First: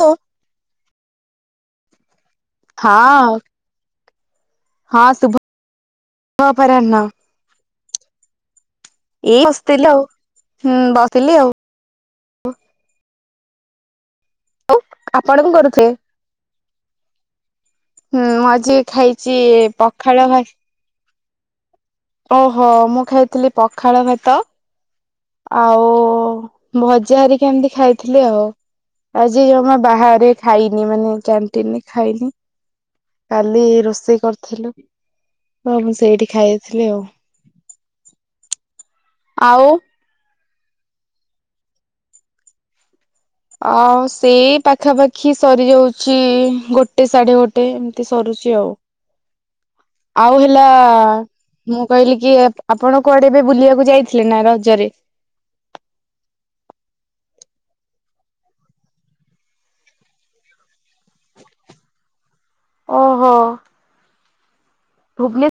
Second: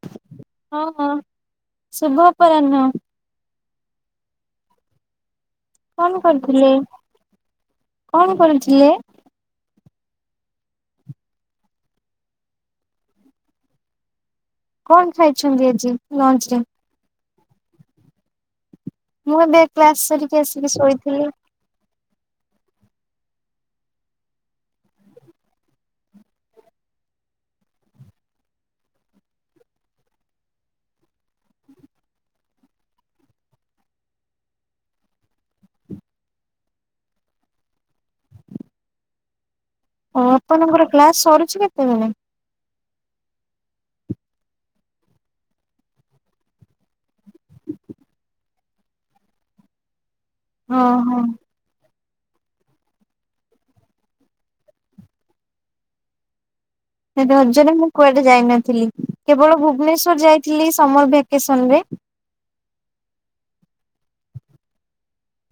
Phone ହଁ ହଁ, ଶୁଭ ଅପରାହ୍ନ। ହଁ ହଁ ଶୁଭ କଣ କରୁଥିଲେ, ଅପରାହ୍ନ କଣ କରୁଥିଲେ? ଏଇ ବସିଥିଲି ଆଉ ହୁଁ ବସିଲି ଆଉ। କଣ ଆପଣ ଖାଇଛନ୍ତି କରୁଥିଲେ? ଆଜି ଲଞ୍ଚ ରେ? ହୁଁ ମୁ ଆଜି ଖାଇଛି ପଖାଳ ଭାତ ବି ଶୋଇଥିଲି। ଓହୋ ମୁଁ ଖାଇଥିଲି ପଖାଳ ଭାତ। ଆଉ ଭଜା ହାରିକି ଏମିତି ଖାଇଥିଲି, ଆଉ। ଆଜି ଜମା ବାହାରେ ଖାଇନି ମାନେ କ୍ୟାଣ୍ଟିନରେ ଖାଇନି। କାଲି ରୋଷେଇ କରିଥିଲୁ। ତ ମୁଁ ସେଇଠି ଖାଇଥିଲି ଆଉ। ଆଉ ହ ଆପଣଙ୍କର କ୍ଲାସ ସରୁଛି କେତେବେଳେ? ଆଉ ସେଇ ପାଖାପାଖି ସରିଯାଉଛି ଗୋଟେ ସାଢେ ଗୋଟେ ଏମିତି ସରୁଛି ଆଉ। ଆଉ ହେଲା ହଁ ହଁ ମୁଁ କହିଲି କି ଆପଣ କୁଆଡେ ଏବେ ବୁଲିବାକୁ ଯାଇଥିଲେ ନା ରଜରେ? ରଜ ରେ ମୁଁ କୁଆଡେ ଯାଇନଥିଲି। କେବଳ ଭୁବନେଶ୍ୱର ଯାଇଥିଲି ସମର ଭେକେସନ ରେ। ଓହୋ। ଭୁବନେ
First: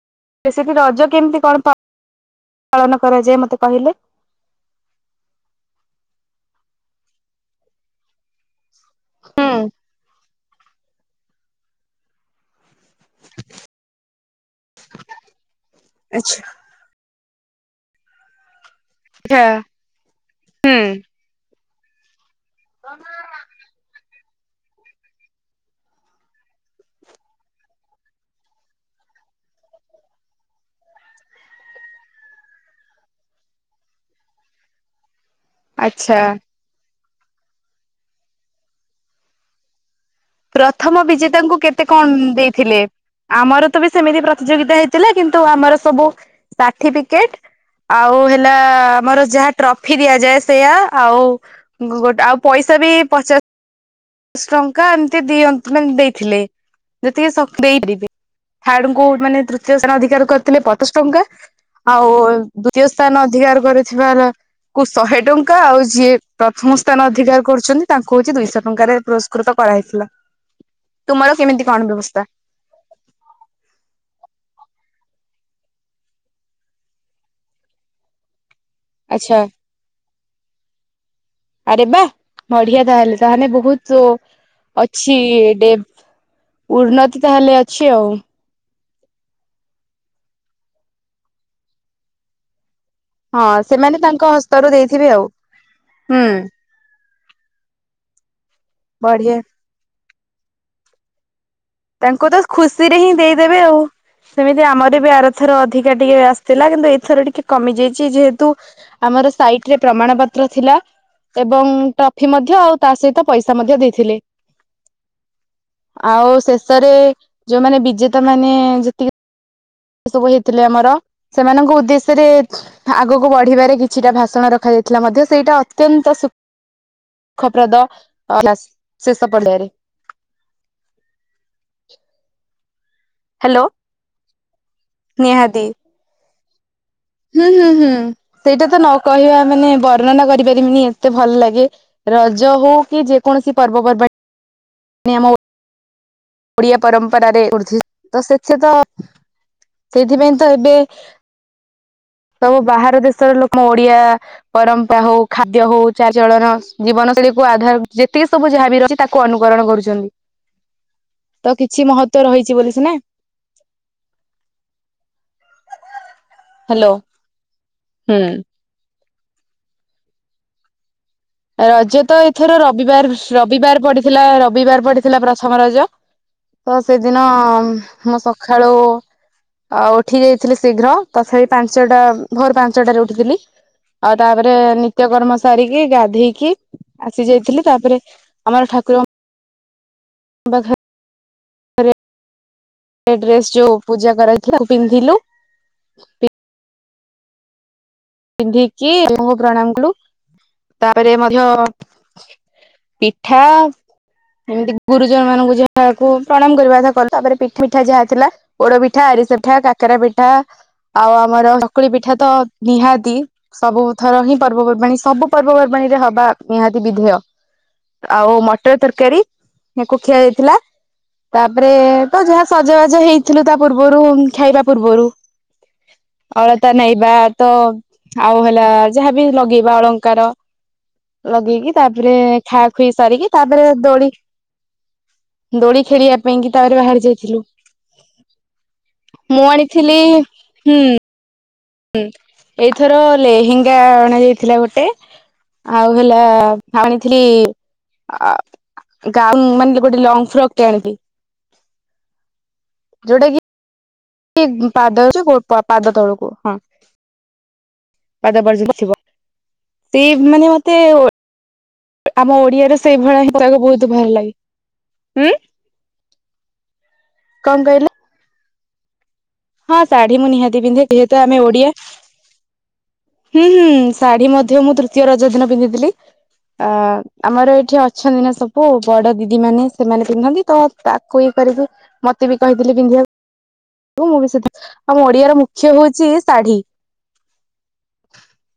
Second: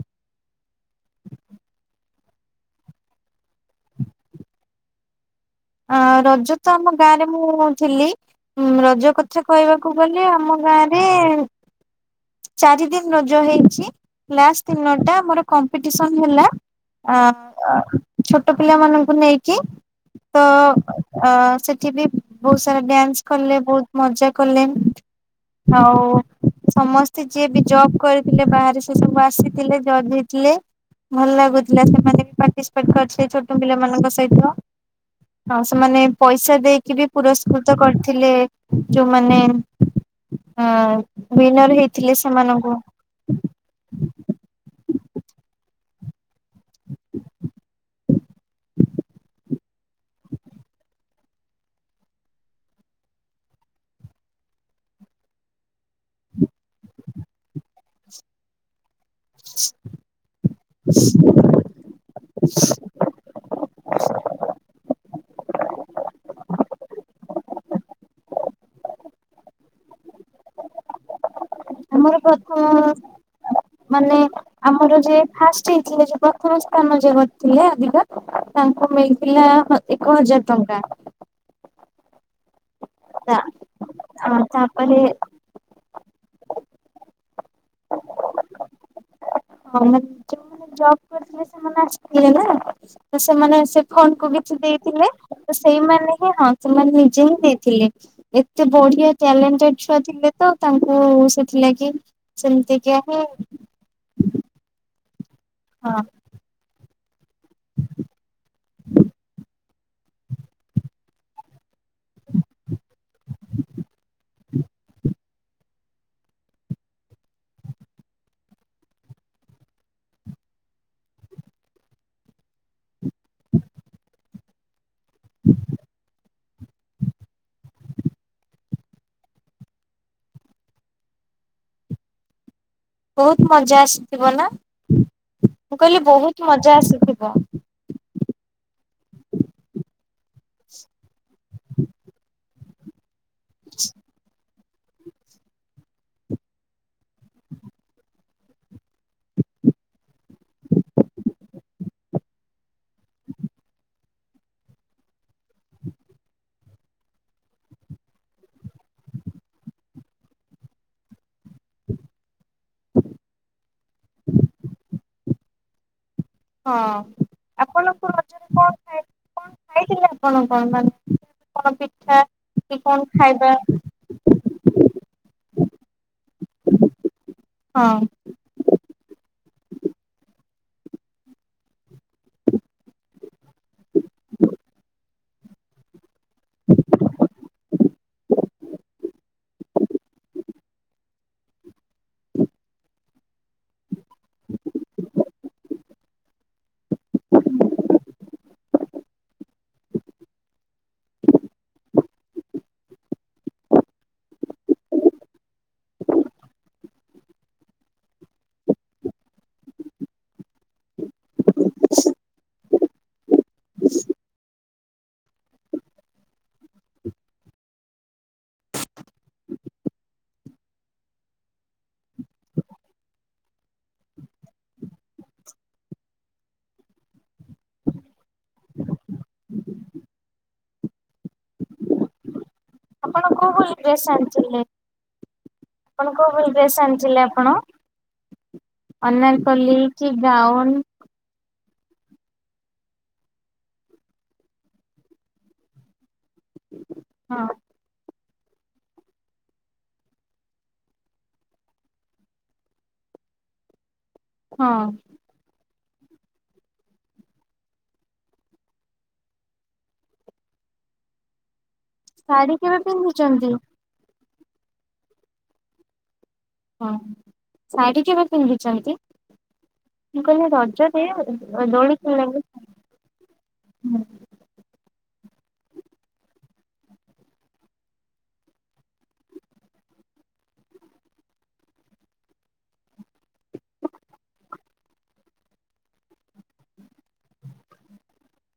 ରେ ସେଠି ରଜ କେମିତି କଣ ପାଳନ କରାଯାଏ। ମତେ କହିଲେ? ଅ ରଜ ତ ଆମ ଗାଁ ରେ ମୁଁ ଥିଲି। ରଜ କଥା ହୁଁ କହିବାକୁ ଗଲେ ଆମ ଗାଁରେ ଚାରି ଦିନ ରଜ ହେଇଛି ଲାଷ୍ଟ ଦିନଟା ଆମର କମ୍ପିଟିସନ ଆଛା ହେଲା। ଆ ଛୋଟ ପିଲାମାନାନଙ୍କୁ ନେଇକି ତ ହୁଁ ଅ ସେଠି ବି ବହୁତ ସାରା ଡ୍ୟାନ୍ସ କଲେ ବହୁତ ମଜା କଲେ। ଆଉ ସମସ୍ତେ ଯିଏ ବି ଜବ କରିଥିଲେ ବାହାରେ ସେ ସବୁ ଆସିଥିଲେ, ଜଜ ହେଇଥିଲେ। ଭଲ ଲାଗୁଥିଲା ସେମାନେ ବି ପାର୍ଟିସିପେଟ କରିଥିଲେ। ଛୋଟ ପିଲାମାନଙ୍କ ସହିତ। ହଉ ସେମାନେ ଆଚ୍ଛା। ପଇସା ଦେଇକି ବି ପୁରସ୍କୃତ କରିଥିଲେ। ଯୋଉମାନେ ପ୍ରଥମ ବିଜେତାଙ୍କୁ ୱିନର କେତେ ହେଇଥିଲେ କଣ ସେମାନଙ୍କୁ ଦେଇଥିଲେ? ଆମର ତ ବି ସେମିତି ପ୍ରତିଯୋଗିତା ହେଇଥିଲା। କିନ୍ତୁ ଆମର ସବୁ ସାର୍ଟିଫିକେଟ ଆଉ ହେଲା ଆମର ଯାହା ଟ୍ରଫି ଦିଆଯାଏ। ସେଇୟା ଆଉ ଗୋଟେ ଆଉ ପଇସା ବି ପଚାଶଶ ଟଙ୍କା ଏମତି ଦିଅ ମାନେ ଦେଇଥିଲେ। ଯେତିକି ଦେଇବେ ହାଡଙ୍କୁ ମାନେ ତୃତୀୟ ସ୍ଥାନ ଅଧିକାର କରିଥିଲେ। ପଚାଶ ଟଙ୍କା। ଆଉ ଦ୍ଵିତୀୟ ସ୍ଥାନ ଅଧିକାର କରିଥିବା କୁ ଶହେ ଟଙ୍କା ଆଉ ଯିଏ ପ୍ରଥମ ସ୍ଥାନ ଅଧିକାର କରୁଛନ୍ତି ତାଙ୍କୁ ହଉଛି ଦୁଇଶହ ଟଙ୍କାରେ କୃତ କରାଇଥିଲା। ତୁମର କେମିତି? ଆମର [inaudible] ମାନେ ଆମର ଯ ଫାଷ୍ଟ ହେଇଥିଲା ପ୍ରଥମ ସ୍ଥାନ ଯ କରିଥିଲେ ଧିକା ତାଙ୍କୁ ଆଚ୍ଛା ମିଳିଥିଲା ଏକ ହଜାର ଟଙ୍କା ଆରେ ବା ବଢିଆ ତାହେଲେ ତାହେଲେ ବହୁତ ଆ ତାପରେ ଅଛି ଡ ଉନ୍ନତି ତାହେଲେ ଅଛି ଆଉ ହଁ ମାନ ଯୋଉମାନେ ଜବ କରିଥିଲେ ସେମାନେ ଆସିଥିଲେ ନା ହଁ ସେମାନେ ସେ ଫୋନ ତାଙ୍କ କୁ କିଛି ହସ୍ତରୁ ଦେଇଥିବେ ଦେଇଥିଲେ ଆଉ ସେଇମାନେ ହୁଁ ହିଁ ହଁ ସେମାନେ ନିଜେ ହିଁ ଦେଇଥିଲେ। ଏତେ ବଢିଆ ଟ୍ୟାଲେଣ୍ଟେଡ ଛୁଆ ଥିଲେ ତ ତାଙ୍କୁ ସେଥିଲାଗି ତାଙ୍କୁ ତ ଖୁସିରେ ହିଁ ଦେଇଦେବେ ଆଉ ସେମିତି ଆମର ବି ଆରଥର ଅଧିକା ହଁ ଟିକେ ଆ ଥିଲା କିନ୍ତୁ ଏଥର ଟିକେ କମି ଯାଇଛି ଯେହେତୁ ଆମର ସାଇଟ ରେ ପ୍ରମାଣ ପତ୍ର ଥିଲା ଏବଂ ଟ୍ରଫି ମଧ୍ୟ ଆଉ ତା ସହିତ ପଇସା ମଧ୍ୟ ଦେଇଥିଲେ। ଆଉ ଶେଷରେ ଯୋଉମାନେ ବିଜେତା ମାନେ ଯେତିକି ଏ ସବୁ ହେଇଥିଲେ ଆମର ସେମାନଙ୍କ ଉଦ୍ଦେଶ୍ୟରେ ଆଗକୁ ବଢିବାରେ କିଛିଟା ଭାଷଣ ରଖାଯାଇଥିଲା। ଥିଲା ମଧ୍ୟ ସେଇଟା ଅତ୍ୟନ୍ତ ସୁଖପ୍ରଦ ଶେଷ ପର୍ୟରେ। ବହୁତ ହ୍ୟାଲୋ ମଜା ଆସିଥିବ ନା ନିହାତି। ମୁଁ କହିଲି ବହୁତ ମଜା ଆସିଥିବ। ହୁଁ ହୁଁ ହୁଁ। ସେଇଟା ତ ନ କହିବା ମାନେ ବର୍ଣ୍ଣନା କରିପାରିବିନି ଏତେ ଭଲ ଲାଗେ ରଜ ହଉ କି ଯେ କୌଣସି ପର୍ବ ପର୍ବାଣି ଆମ ଓଡିଆ ପରମ୍ପରାରେ ଉଠ ତ ସେଥି ତ ସେଥିପାଇଁ ତ ଏବେ ସବୁ ବାହାର ଦେଶର ଲୋକ ଓଡିଆ ପରମ୍ପରା ହଉ ଖାଦ୍ୟ ହଉ ଚାରଚଳନ ଜୀବନଶୈଳୀ କୁ ଆଧାର ଯେତିକି ସବୁ ଯାହାବି ର ତାକୁ ଅନୁକରଣ କରୁଛନ୍ତି। ତ କିଛି ମହତ୍ୱ ରହିଛି ବୋଲି ସିନା। ହଁ ହ୍ୟାଲୋ ଆପଣଙ୍କ ହୁଁ। ରଜରେ କଣ ଖାଇ କଣ ଖାଇଥିଲେ ଆପଣ କଣ ମାନ ରଜ ତ ଏଥର ରବିବାର ରବିବାର ପଡିଥିଲା ରବିବାର ପଡିଥିଲା ପ୍ରଥମ ରଜ ତ ସେଦିନ ହଁ ମୁଁ ସକାଳୁ ଆ ଉଠି ଯାଇଥିଲି ଶୀଘ୍ର ତଥାପି ପାଞ୍ଚଟା ଭୋର ପାଞ୍ଚଟାରେ ଉଠିଥିଲି। ଆଉ ତାପରେ ନିତ୍ୟକ୍ରମ ସାରିକି ଗା ଦେଇକି ଆସି ଯାଇଥିଲି ତାପରେ ଆମର ଠାକୁର [inaudible] [inaudible] ସେ ଡ୍ରେସ୍ ଯୋଉ ପୂଜା କରାହେଥିଲୁ ପିନ୍ଧିଲୁ। ପିନ୍ଧିକି ମହ ପ୍ରଣାମ କୁୁ ତାପରେ ମଧ୍ୟ ପିଠା ଏମିତି ଗୁରୁଜନ ମାନଙ୍କୁ ଯାହାକୁ ପ୍ରଣାମ କରିବା କଥା କଲୁ ତାପରେ ପିଠା ମିିଠା ଯାହା ଥିଲା ପୋଡ ପିଠା ଆରିସା ପିଠା କାକରା ପିଠା ଆଉ ଆମର ସକୁଳି ପିଠା ତ ନିହାତି ତି ସବୁଥର ହିଁ ପର୍ବପର୍ବାଣୀ ସବୁ ପର୍ବପର୍ବାଣୀ ରେ ହବା ନିହାତି ବିଧେୟ ଆଉ ମଟର ତରକାରୀ କୁ ଖିଆ ଯାଇଥିଲା। ତାପରେ ତ ଯାହା ସଜବାଜ ହେଇଥିଲୁ ତା ପୂର୍ବରୁ ଖାଇବା ପୂର୍ବରୁ ଅଳତା ନାଇଁବା ତ ଆଉ ହେଲା ଯାହାବି ଲଗେଇବା ଅଳଙ୍କାର ଲଗେଇକି ତାପରେ ଖା ପି ଆପଣ ସାରିକି କୋଉ ତାପରେ କୋଉ ଡ୍ରେସ ଦୋଳି ଆଣିଥିଲେ? ଦୋଡି ଆପଣ ଖେଳିବା କୋଉ ପାଇଁ ଭଳି କି ଡ୍ରେସ୍ ତାପରେ ବାହାରି ଆଣିଥିଲେ ଯାଇଥିଲୁ। ଆପଣ? ମୁଁ ଅନାରକଲି ଆଣିଥିଲି କି ଗାଉନ ହୁଁ। ହୁଁ, ଏଇଥର ଲେହେଙ୍ଗା ଅଣା ଯାଇଥିଲା ଗୋଟେ। ଆଉ ହେଲା ଆଣିଥିଲି ହଁ ଆ ଗାଉନ ମାନେ ଗୋଟେ ଲଙ୍ଗ ଫ୍ରକ୍ ଟେ ଆଣିବି। ଯୋଉଟା କି କି ହଁ ପାଦ ଅଛି ଗୋ ପାଦ ତଳକୁ ହଁ। ପାଦ ପର୍ଜନ୍ତ ଥିବ ତି ମାନେ ମତେ ଆମ ଶାଢୀ ଓଡିଆରେ କେବେ ସେଇଭଳିଆ ହିଁ ପିନ୍ଧିଛନ୍ତି? ତାକୁ ବହୁତ ଭଲ ଲାଗେ। ଉଁ ହଁ, ସାଢି କେବେ ପିନ୍ଧିଛନ୍ତି? ହଁ ଶାଢୀ ମୁଁ କହିଲି ନିହାତି ପିନ୍ଧେ ରଜରେ ଯେହେତୁ ଆମେ ଓଡିଆ। ଦୋଳି ଖେଳିଲା ବେଳେ ହୁଁ ହୁଁ ଶାଢୀ ମଧ୍ୟ ମୁଁ ତୃତୀୟ ରଜ ଦିନ ପିନ୍ଧିଥିଲି। ଅ ଆମର ଏଠି ଅଛନ୍ତି ନା ସବୁ ବଡ ଦିଦି ମାନେ ସେମାନେ ପିନ୍ଧନ୍ତି ତ ତାକୁ ଇଏ କରିବି ମତେ ବି କହିଥିଲେ ବିନ୍ଧିଆକୁ। ମୁଁ ବି ସେ ଆମ ଓଡିଆର ମୁଖ୍ୟ ହଉଛି ଶାଢୀ।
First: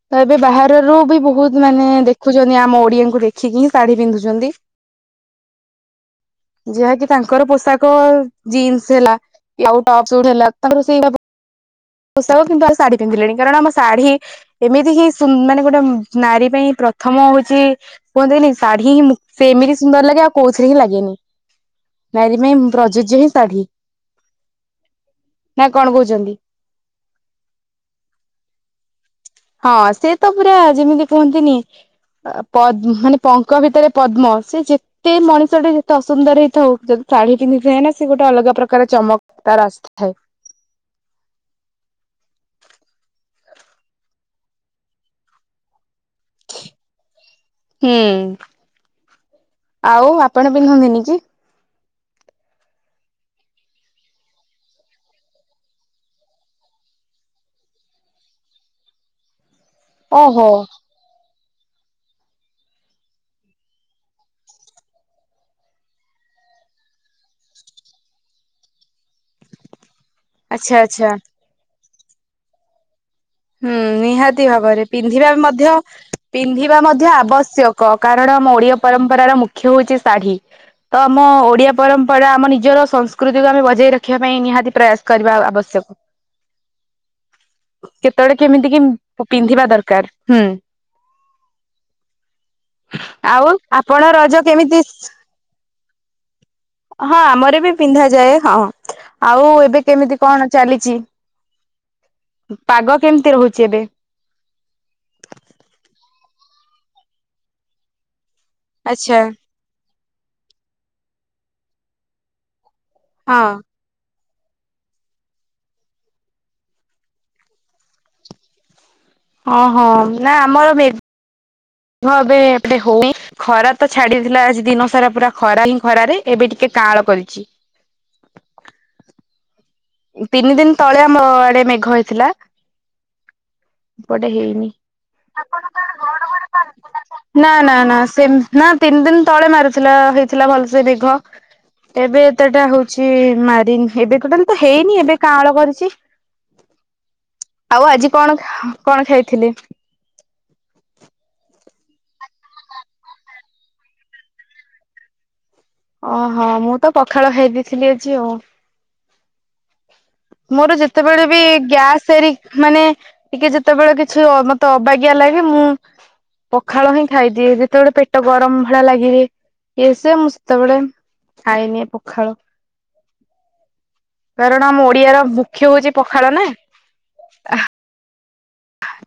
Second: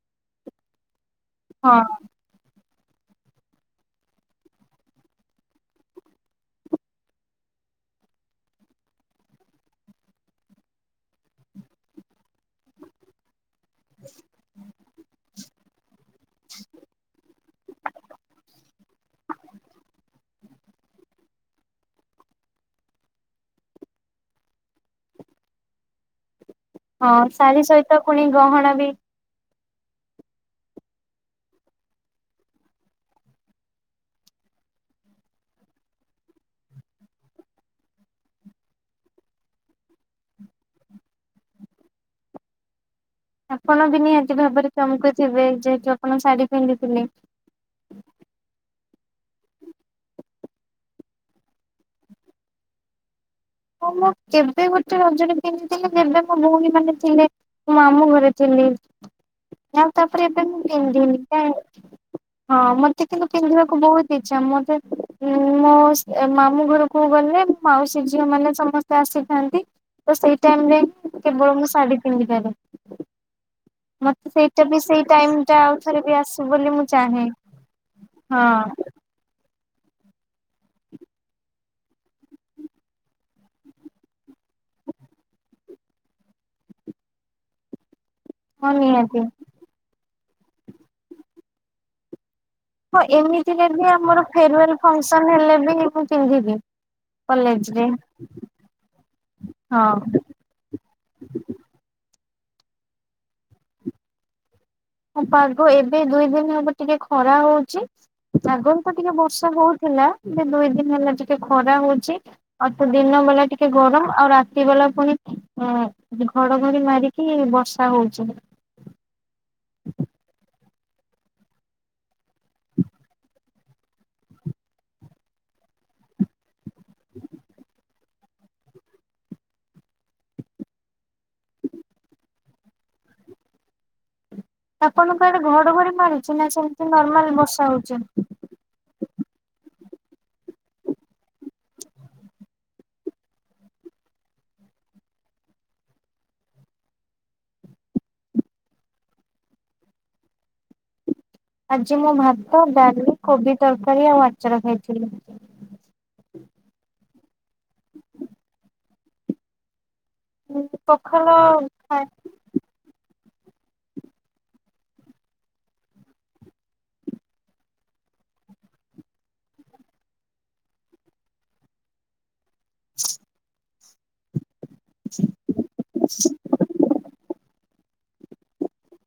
ତ ଏବେ ବାହାରରୁ ବି ବହୁତ ହଁ ମାନେ ଦେଖ ଦେଖୁଛନ୍ତି, ଆମ ଓଡିଆଙ୍କୁ ଦେଖିକି ହିଁ ଶାଢ଼ୀ ପିନ୍ଧୁଛନ୍ତି। ଯାହାକି ତାଙ୍କର ପୋଷାକ ଜିନ୍ସ ହେଲା ଆଉ ଟପ୍ ହେଲା ତାଙ୍କର ସେଇ ଭଳି ପୋଷାକ କିନ୍ତୁ ଆଉ ଶାଢୀ ପିନ୍ଧିଲେଣି କାରଣ ଆମ ଶାଢୀ ଏମିତି ହିଁ ସୁ ମାନେ ଗୋଟେ ନାରୀ ପାଇଁ ପ୍ରଥମ ହଉଛି କି କୁହନ୍ତିନି ଶଢୀ ହିଁ ମୁ ସେ ଏମିତି ସୁନ୍ଦର ଲାଗେ ଆଉ କୋଉଥିରେ ହିଁ ଲାଗେନି। ନାରୀ ପାଇଁ ପ୍ରଯୋଜ୍ୟ ହିଁ ଶାଢୀ। ନା କଣ କହୁଛନ୍ତି? ହଁ ଶାଢୀ ସହିତ ପୁଣି ଗହଣା ବି ହଁ ସେ ତ ପୁରା ଯେମିତି କୁହନ୍ତିନି ପଦ୍ମ ମାନେ ପଙ୍କ ଭିତରେ ପଦ୍ମ। ସେ ଯେ ତେ ମଣିଷଟେ ଯେତେ ଅସୁନ୍ଦର ହେଇଥାଉ, ଯଦି ଶାଢୀ ପିନ୍ଧିଥାଏ ନା ସେ ଗୋଟେ ଅଲଗା ପ୍ରକାର ଚମକ୍ ତାର ଆସିସି ଥାଏ। ଆପଣ ବି ନିହାତି ଭାବରେ ଚ଼ମକୁ ଥିବେ। ଯେହେତୁ ଆପଣ ଶାଢୀ ପିନ୍ଧିଥିଲେ। ହୁଁ, ଆଉ ଆପଣ ପିନ୍ଧନ୍ତିନି କି? ମୁଁ ମୁଁ କେବେ ଗୋଟେ ରଜରେ ପିନ୍ଧିଥିଲି ଯେବେ ମୋ ଭଉଣୀ ମାନେ ଥିଲେ। ମାମୁଁ ଘରେ ଥିଲି। [inaudible] ଆଉ ତାପରେ ଏବେ ଓହୋ ମୁଁ ପିନ୍ଧିନି। କାଇଁ [inaudible] ହଁ ମତେ କିନ୍ତୁ ପିନ୍ଧିବାକୁ ବହୁତ ଇଛା। ମତେ ମୋ ମାମୁଁ ଘରକୁ ଗଲେ ମାଉସୀ ଝି ଝିଅ ମାନେ ସମସ୍ତେ ଆସିଥାନ୍ତି। ତ ସେଇ ଟାଇମ୍ ଆଚ୍ଛା ରେ ଆଚ୍ଛା। କେବଳ ମୁଁ ଶାଢୀ ପିନ୍ଧିପାରେ। ହୁଁ ମତେ ନିହାତି ସେଇଟା ବି ଭାବରେ। ସେଇ ପିନ୍ଧିବା ଟାଇମ ଟା ମଧ୍ୟ ଆଉ ଥରେ ବି ଆସୁ ବୋଲି ପିନ୍ଧିବା ମୁଁ ମଧ୍ୟ ଚାହେଁ ଆବଶ୍ୟକ୍। କ କାରଣ ଆମ ଓଡିଆ ହଁ। ପରମ୍ପରାର ମୁଖ୍ୟ ହଉଚି ଶାଢୀ। ତ ଆମ ଓଡିଆ ପରମ୍ପରା ଆମ ନିଜର ସଂସ୍କୃତିକୁ ଆମେ ବଜାଇ ରଖିବା ପାଇଁ ନିହାତି ପ୍ରୟାସ କରିବା ଆବଶ୍ୟକ। କେତେବେଳେ କେମିତି ହଁ କିମ୍ ନିହାତି ପିନ୍ଧିବା ଦରକାର। ହୁଁ। ହଁ ଆଉ ଏମିତିରେ ବି ଆପଣ ଆମର ରଜ ଫେରୱେଲ୍ କେମିତି ଫଙ୍କସନ୍ ହେଲେ ବି ମୁଁ ପିନ୍ଧିଦିଏ। ହଁ ଆମର ବି ପିନ୍ଧାଯାଏ। ହଁ। ଆଉ ଏବେ ହଁ କେମିତି କଣ ଚାଲିଚି? ପାଗ କେମତି ରହୁଚି ଏବେ? ହଁ ପାଗ ଏବେ ଦୁଇ ଦିନି ହବ ଟିକେ ଖରା ହଉଚି। ଆଗରୁ ତ ଟିକେ ଆଚ୍ଛା ବର୍ଷା ହଉଥିଲା। ଏବେ ଦୁଇ ଦିନି ହେଲା ଟିକେ ଖରା ହଉଚି। ଆଉ ତ ଦିନ ହଁ ବେଲା ଟିକେ ଗରମ୍ ଆଉ ରା ରାତି ବେଲା ପୁଣି ଘଡଘଡି ମାରିକି ବର୍ଷା ହଉଚି। ଅ ହ। ନା ଆମର ମେଘ ଏବେ ଏପଟେ ହଉନି। ଖରା ତ ଛାଡିଥିଲା ଆଜି ଦିନ ସାରା ପୁରା ଖରା ହିଁ ଖରାରେ। ଏବେ ଟିକେ କାଆଁଳ କରିଚି। ତିନି ଦିନି ତଳେ ଆମ ଆଡେ ମେଘ ହେଇଥିଲା। ଏପଟେ ହେଇନି। ଆପଣଙ୍କ ଆଡେ ଆପଣଙ୍କ ଘଡଘଡି ଆଡେ ମାରୁଚି ଘଡଘଡି ନା ମାରୁନି? ସେମିତି ନର୍ମାଲ ନା ବର୍ଷା ନା ନା ହଉଚି? ସେ ନା ତିନି ଦିନି ତଳେ ମାରିଥିଲା ହେଇଥିଲା ଭଲସେ ମେଘ। ଏବେ ଏତେଟା ହଉଚି ମାରିନି। ଏବେ ଟୋଟାଲି ତ ହେଇନି ଏବେ କାଆଁଳ କରିଚି। ଆଉ ଆଜି କଣ କଣ ଖାଇଥିଲେ? ଆଜି ମୁଁ ଭାତ, ଡାଲି କୋବି ତରକାରୀ ଆଉ ଆଚାର ଖାଇଥିଲି। ଅ ହ। ମୁଁ ତ ପଖାଳ ଖାଇ ଦେଇଥିଲି ଆଜି ଆଉ। ମୋର ଯେତେବେଳେ ପଖାଳ ବି ଖାଇ ଗ୍ୟାସ୍ ହେରି ମାନେ ଟିକେ ଯେତେବେଳେ କିଛି ମତେ ଅବାଗିଆ ଲାଗେ ମୁଁ ପଖାଳ ହିଁ ଖାଇଦିଏ। ଯେତେବେଳେ ପେଟ ଗରମ୍ ଭଳିଆ ଲାଗେ ହି। ଇଏ ସେ ମୁଁ ସେତେବେଳେ ଖାଇନିଏ ପଖାଳ। କାରଣ ମୁଁ ପିଆର ମୁଖ୍ୟ ହଉଚି ପଖାଳ ନା।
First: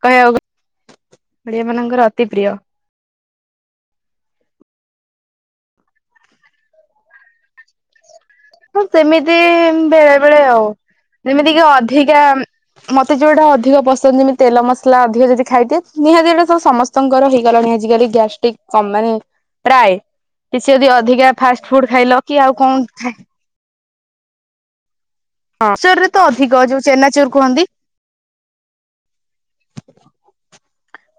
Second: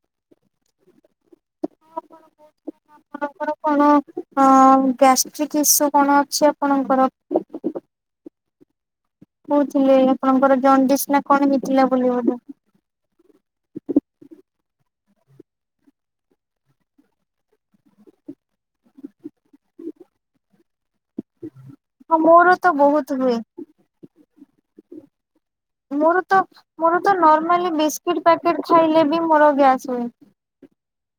କହିବାକୁ ଗ, ଓଡିଆ ମାନଙ୍କର ଅତି ପ୍ରିୟ। ଆପଣଙ୍କର କଣ ଅ ଗ୍ୟାଷ୍ଟ୍ରିକୁ ଇସୁ କଣ ଅଛି ଆପଣଙ୍କର? ହଁ ସେମି କହୁଥିଲେ ଆପଣଙ୍କର ଜଣ୍ଡିସ୍ ନା କଣ ଯେମିତି କି ହେଇଥିଲା ବୋଲି ଅଧିକା ବୋଧେ। ମତେ ଯଉଟା ଅଧିକ ପସନ୍ଦ ଯେମିତି ତେଲ ମସଲା ଅଧିକ ଯଦି ଖାଇଦିଏ, ନିହାତି ଏ ସବୁ ସମସ୍ତ ସ୍ତଙ୍କର ହେଇଗଲାଣି ଆଜିକାଲି ଗ୍ୟାଷ୍ଟ୍ରିକ୍ କମ୍ ମାନେ ପ୍ରାଏ। କିଛି ଯଦି ଅଧିକା ଫାଷ୍ଟ ଫୁଡ୍ ହଁ ଖାଇଲ କି ମୋର ଆଉ ତ କଣ ବହୁତ ଖାଇ ହୁଏ ହଁ ଚରରେ ମୋର ତ ଅଧିକ ଯୋଉ ମୋର ତ ଚେନାଚୁର କୁହନ୍ତି ନର୍ମାଲି ବିସ୍କିଟ୍ ପ୍ୟାକେଟ୍ ଖାଇଲେ ବି ମୋର ଗ୍ୟାସ୍ ହୁଏ।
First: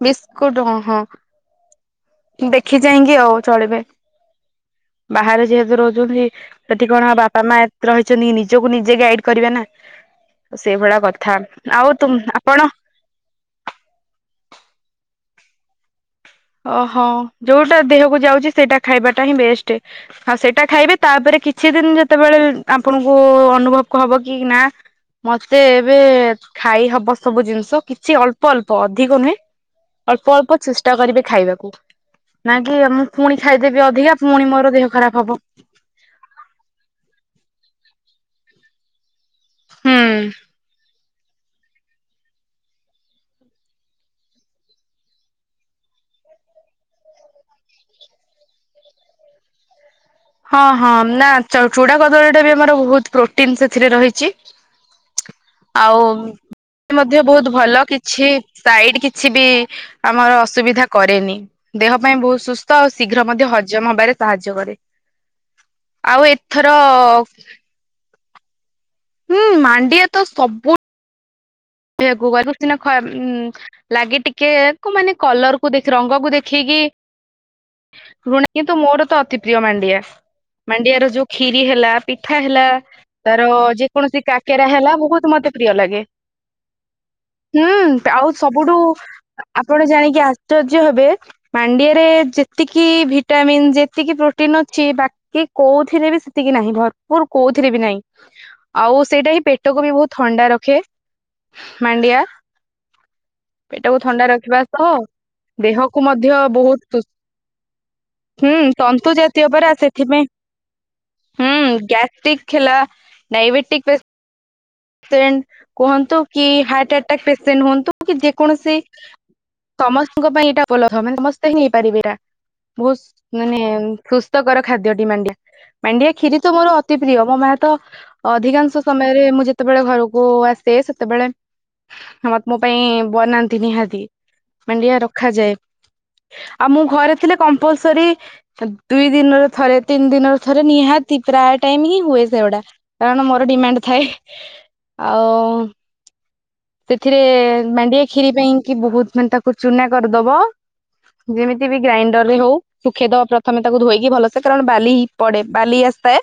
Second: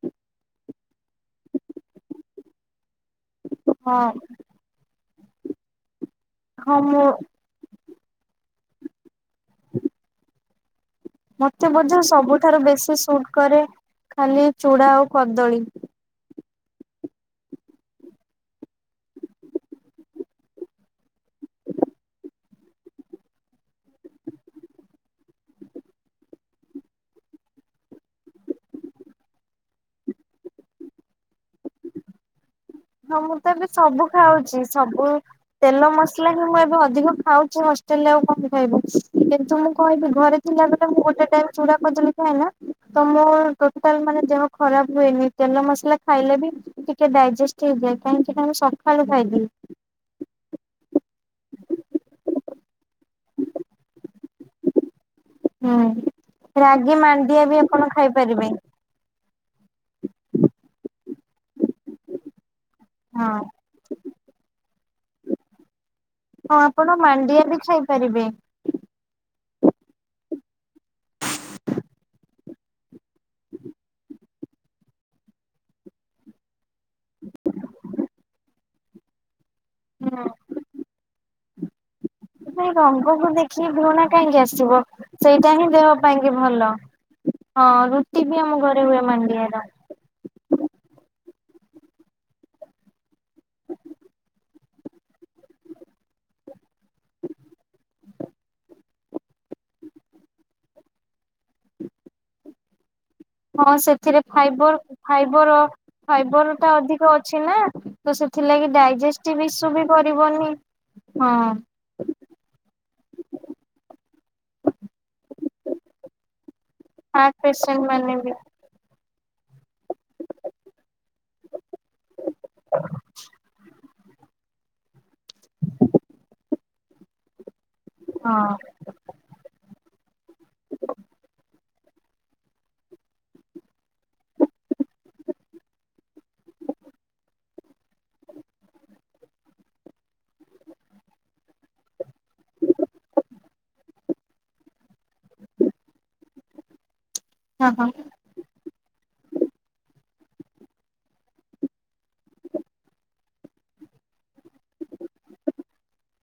ବିସ୍କୁଟ୍ ଓହଁ। ଦେଖି ଚାହିଁକି ଆଉ ଚଳିବେ ହଁ ବାହାରେ ଯେହେତୁ ରହୁଚନ୍ତି। ହଁ ସେଠି ମୁଁ କଣ ବାପା ମା ରହିଚନ୍ତି କି, ନିଜକୁ ନିଜେ ଗାଇଡ୍ କରିବେ ନା। ସେଇଭଳିଆ କଥା ଆଉ ତୁ ଆପଣ ସେ [unintelligible] କରେ ଖାଲି ଚୁଡା ଆଉ କଦଳୀ। ଓହୋ ଯୋଉଟା ଦେହକୁ ଯାଉଛି, ସେଇଟା ଖାଇବାଟା ହିଁ ବେଷ୍ଟେ। ଆଉ ସେଇଟା ଖାଇବେ, ତାପରେ କିଛିଦିନ ଯେତେବେଳେ ଆପଣଙ୍କୁ ଅନୁଭବ ହବ କି ନାଁ ମତେ ଏବେ ଖାଇ ହବ ସବୁ ଜିନିଷ କିଛି ଅଳ୍ପ-ଅଳ୍ପ ଅଧିକ ନୁହେଁ। ଅଳ୍ପ-ଅଳ୍ପ ଚେଷ୍ଟା କରିବେ ଖାଇବାକୁ। ନାଁ କି ମୁଁ ହଁ ପୁଣି ତ ଏବେ ଖାଇଦେବି ସବୁ ଅଧିକା ପୁଣି ଖାଉଛି ମୋର ଦେହ ସବୁ ଖରାପ ହବ। ତେଲ ମସଲା ହିଁ ମୁଁ ଏବେ ଅଧିକ ଖାଉଛି ହଷ୍ଟେଲରେ ଆଉ କଣ ଖାଇବୁ [unintelligible] ତ ମୁଁ କହିବି ହୁଁ ଘରେ ଥିଲାବେ ଳେ ମୁଁ ଗୋଟେ ଟାଇମ୍ ଚୁଡା କଦଳୀ ଖାଏ ନା, ତ ମୁଁ ଟୋଟାଲ୍ ମାନେ ଦେହ ଖରାପ୍ ହୁଏନି। ତେଲ ମସଲା ଖାଇଲେ ବି ଟିକେ ଡାଇଜେଷ୍ଟ ହେଇଯାଏ, କାହିଁକି ନା ମୁଁ ସଖାଳୁ ଖାଇଦିଏ। ହଁ-ହଁ ନାଁ ଚୂଡା କଦଳୀଟା ବି ଆମର ବହୁତ୍ ପ୍ରୋଟିନ୍ ସେଥିରେ ରହିଛି। ଆଉ ହୁଁ ରାଗି ମଧ୍ୟ ମାଣ୍ଡିଆ ବହୁତ୍ ବି ଆପଣ ଭଲ, କିଛି ଖାଇପାରିବେ। ସାଇଡ କି ଛିବି ଆମର ଅସୁବିଧା କରେନି, ଦେହ ପାଇଁ ବହୁତ୍ ସୁସ୍ ସ୍ଥ ହଁ ଶୀଘ୍ର ମଧ୍ୟ ହଜମ୍ ହବାରେ ସାହାଯ୍ୟ କରେ। ଆଉ ହଁ ଏଥର ଆପଣ ମାଣ୍ଡିଆ ବି ଖାଇପାରିବେ। ହୁଁ ମାଣ୍ଡିଆ ତ ସବୁ [inaudible] ଲାଗେ ଟିକେ କୁ ମାନେ କଲର୍ କୁ ଦେଖି ରଙ୍ଗକୁ ଦେଖେଇକି ପୁରୁଣା କିନ୍ତୁ ମୋର ତ ଅତି ପ୍ରିୟ ମାଣ୍ଡିଆ। ମାଣ୍ଡିଆ ର ଯୋଉ ଖିରି ହେଲା ପିଠା ହେଲା ସେ ରଙ୍ଗକୁ ତାର ଦେଖିକି ଘୃଣା ଯେକୌଣସି କାକେରା ହେଲା ବହୁତ୍ ମତେ ପ୍ରିୟ ଲାଗେ। ଏ ଭଲ। ହଁ ହୁଁ ରୁଟି ଆଉ ବି ଆମ ସବୁଠୁ ଘରେ ହୁଏ ମାଣ୍ଡିଆର ଆପଣ ଜାଣିକି ଆଶ୍ଚର୍ଯ୍ୟ ହେବେ ମାଣ୍ଡିଆରେ ଯେତିକି ଭିଟାମିନ୍ ଯେତିକି ପ୍ରୋଟିନ୍ ଅଛି ବା କି କୋଉଥିରେ ବି ସେତିକି ନାହିଁ, ଭରପୁର କୋଉଥିରେ ବି ନାହିଁ। ଆଉ ସେଇଟା ହିଁ ପେଟକୁ ବି ବହୁତ୍ ଥଣ୍ଡା ରଖେ ମଣ୍ଡିଆ। ହଁ ପେଟକୁ ସେଥିରେ ଥଣ୍ଡା ରଖିବା ଫାଇବର ସହ ଫାଇବର ଦେହକୁ ମଧ୍ୟ ଫାଇବର ଟା ବହୁତ୍ ଅଧିକ ଅଛି ନା। ତ ହୁଁ ସେଥିଲାଗି ତନ୍ତୁ ଡାଇଜେଷ୍ଟିଭ ଜାତୀୟ ଇସୁ ପରା ବି ସେଥିପାଇଁ କରିବନି ହଁ। ହୁଁ ଗ୍ୟାଷ୍ଟିକ୍ ହେଲା ଡାଇବେଟିକ୍ ପେ ସେଣ୍ଟ କୁହନ୍ତୁ କି ହାର୍ଟ ଆଟାକ୍ ପେସେଣ୍ଟ ହୁଅନ୍ତୁ କି ଯେ କୌଣସି ସମସ୍ତଙ୍କ ପାଇଁ ଏଇଟା [unintelligible] ମାନେ ସମସ୍ତେ ହିଁ ନେଇପାରିବେ ଏଇଟା ବହୁତ୍ ମାନେ ସୁସ୍ଥକର ଖାଦ୍ୟଟି ମାଣ୍ଡିଆ, ମାଣ୍ଡିଆ ଖିରି ତ ମୋର ଅତି ପ୍ରିୟ ମୋ ମା ତ ହଁ ଅଧିକାଂଶ ସମୟରେ ମୁଁ ଯେତେବେଳେ ଘରକୁ ଆସେ ସେତେବେଳେ ମମୋ ପାଇଁ ବନାନ୍ତି ନିହାତି, ମାଣ୍ଡିଆ ରଖାଯାଏ। ଆଉ ମୁଁ ଘରେ ଥିଲେ କମ୍ପଲସରି ଦୁଇ ଦିନରେ ଥରେ ତିନି ଦିନରେ ଥରେ ନିହାତି ପ୍ରାୟ ଟାଇମ୍ ହିଁ ହୁଏ ସେଗୁଡା। କାରଣ ମୋର ଡିମାଣ୍ଡ ଥାଏ। ଆଉ ସେଥିରେ ହଁ ହଁ। ମାଣ୍ଡିଆ କ୍ଷୀରି ପାଇଁକି ବହୁତ୍ ମାନେ ତାକୁ ଚୁନା କରିଦବ। ଯେମିତି ବି ଗ୍ରାଇଣ୍ଡର ରେ ହଉ ଶୁଖେଇଦବ ପ୍ରଥମେ ତାକୁ ଧୋଇକି ଭଲସେ, କାରଣ ବାଲି ପଡେ ବାଲି ଆସିଥାଏ।